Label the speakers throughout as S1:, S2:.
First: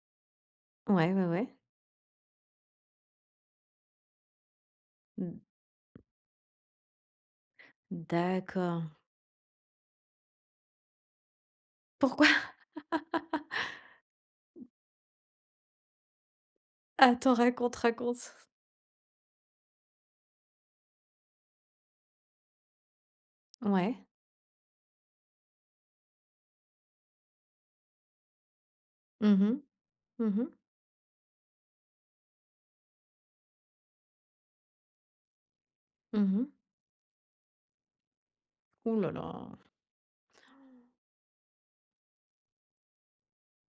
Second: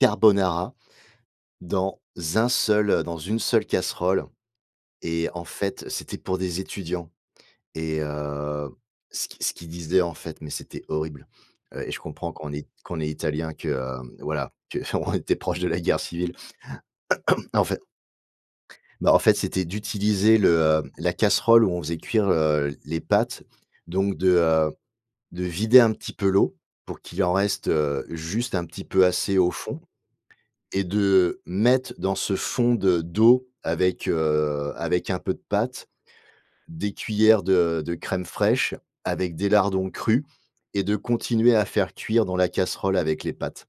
S1: Carbonara
S2: Ouais, ouais, ouais.
S1: dans un seul, heu, dans une seule casserole et
S2: Mmh.
S1: en fait, c'était pour des étudiants et heu,
S2: D'accord.
S1: ce qu'ils ce qu'ils disaient, en fait, mais c'était horrible. Heu, et je
S2: Pourquoi?
S1: comprends quand on est quand on est Italien que, heu, voilà, qu'on était proche de la guerre civile.
S2: Attends!
S1: En
S2: Raconte,
S1: fait
S2: raconte.
S1: Bah, en fait, c'était d'utiliser le, heu, la casserole où on faisait cuire, heu, les pâtes
S2: Ouais.
S1: donc de, heu, de vider un petit peu l'eau pour qu'il en reste, heu, juste un petit peu assez
S2: Mmh
S1: au
S2: mh.
S1: fond
S2: Mmh mh.
S1: et de, heu, mettre dans ce fond de d'eau avec, heu, avec un peu de pâtes,
S2: Mmh mh.
S1: des cuillères de de crème fraîche
S2: Hou là, là.
S1: avec des lardons crus et de continuer à faire cuire dans la casserole avec les pâtes.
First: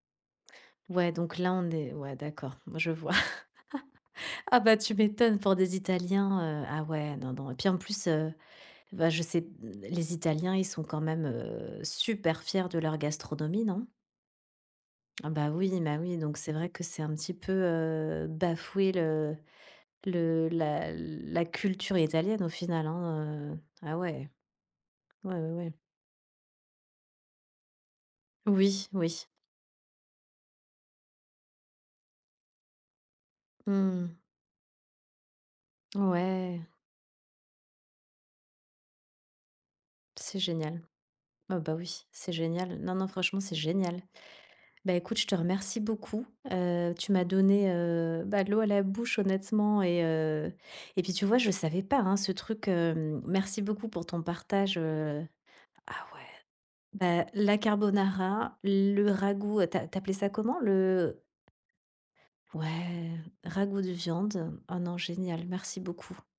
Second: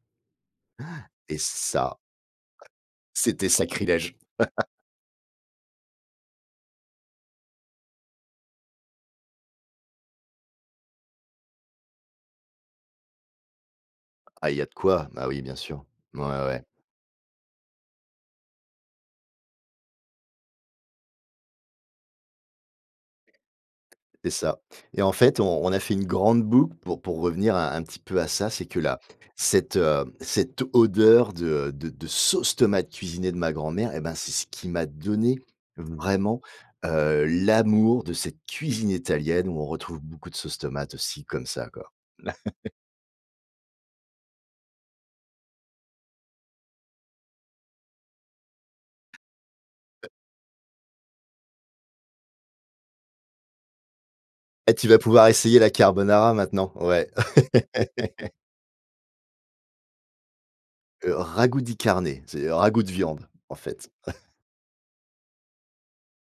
S2: Ouais
S1: Han
S2: donc
S1: et
S2: là, on est
S1: ça,
S2: ouais, d'accord, je vois.
S1: c'était sacrilège!
S2: Ah, bah, tu m'étonnes pour des Italiens, heu, ah, ouais, non, non, et puis, en plus, heu, bah, je sais, mmh, les Italiens, ils sont, quand même, heu, super fiers de leur gastronomie, non?
S1: Ah il y a de quoi. Bah,
S2: Ah,
S1: oui,
S2: bah,
S1: bien
S2: oui,
S1: sûr.
S2: ma oui,
S1: Ouais,
S2: donc c'est
S1: ouais.
S2: vrai que c'est un petit peu, heu, bafouer le le la l la culture italienne, au final, hein, heu, ah, ouais.
S1: C'est ça et en
S2: Ouais,
S1: fait,
S2: ouais,
S1: on on
S2: ouais.
S1: a fait une grande boucle pour pour revenir un un petit peu à ça, c'est que
S2: Oui,
S1: la
S2: oui.
S1: cette, heu, cette odeur de, heu, de de sauce tomate cuisinée de ma grand-mère et ben,
S2: Mmh.
S1: c'est ce qui m'a donné vraiment,
S2: Ouais.
S1: heu, l'amour de cette cuisine italienne où on retrouve beaucoup de
S2: C'est
S1: sauce
S2: génial.
S1: tomate aussi, comme
S2: Oh,
S1: ça,
S2: bah,
S1: quoi.
S2: oui, c'est génial. Non, non, franchement, c'est génial. Bah, écoute, je te remercie beaucoup. Heu, tu m'as donné, heu, bah, l'eau à la bouche, honnêtement et heu, et puis, tu vois, je savais pas, hein, ce truc, hem, merci beaucoup pour ton
S1: Eh
S2: partage,
S1: tu vas
S2: heu,
S1: pouvoir essayer la
S2: ah, ouais.
S1: carbonara maintenant! Ouais.
S2: Beh, la carbonara, le ragoût, tu a tu appelais ça comment?
S1: Heu,
S2: Le
S1: ragu di carne, ça veut dire ragoût de
S2: Ouais,
S1: viande, en
S2: ragoût
S1: fait.
S2: de viande. Oh, non, génial. Merci beaucoup.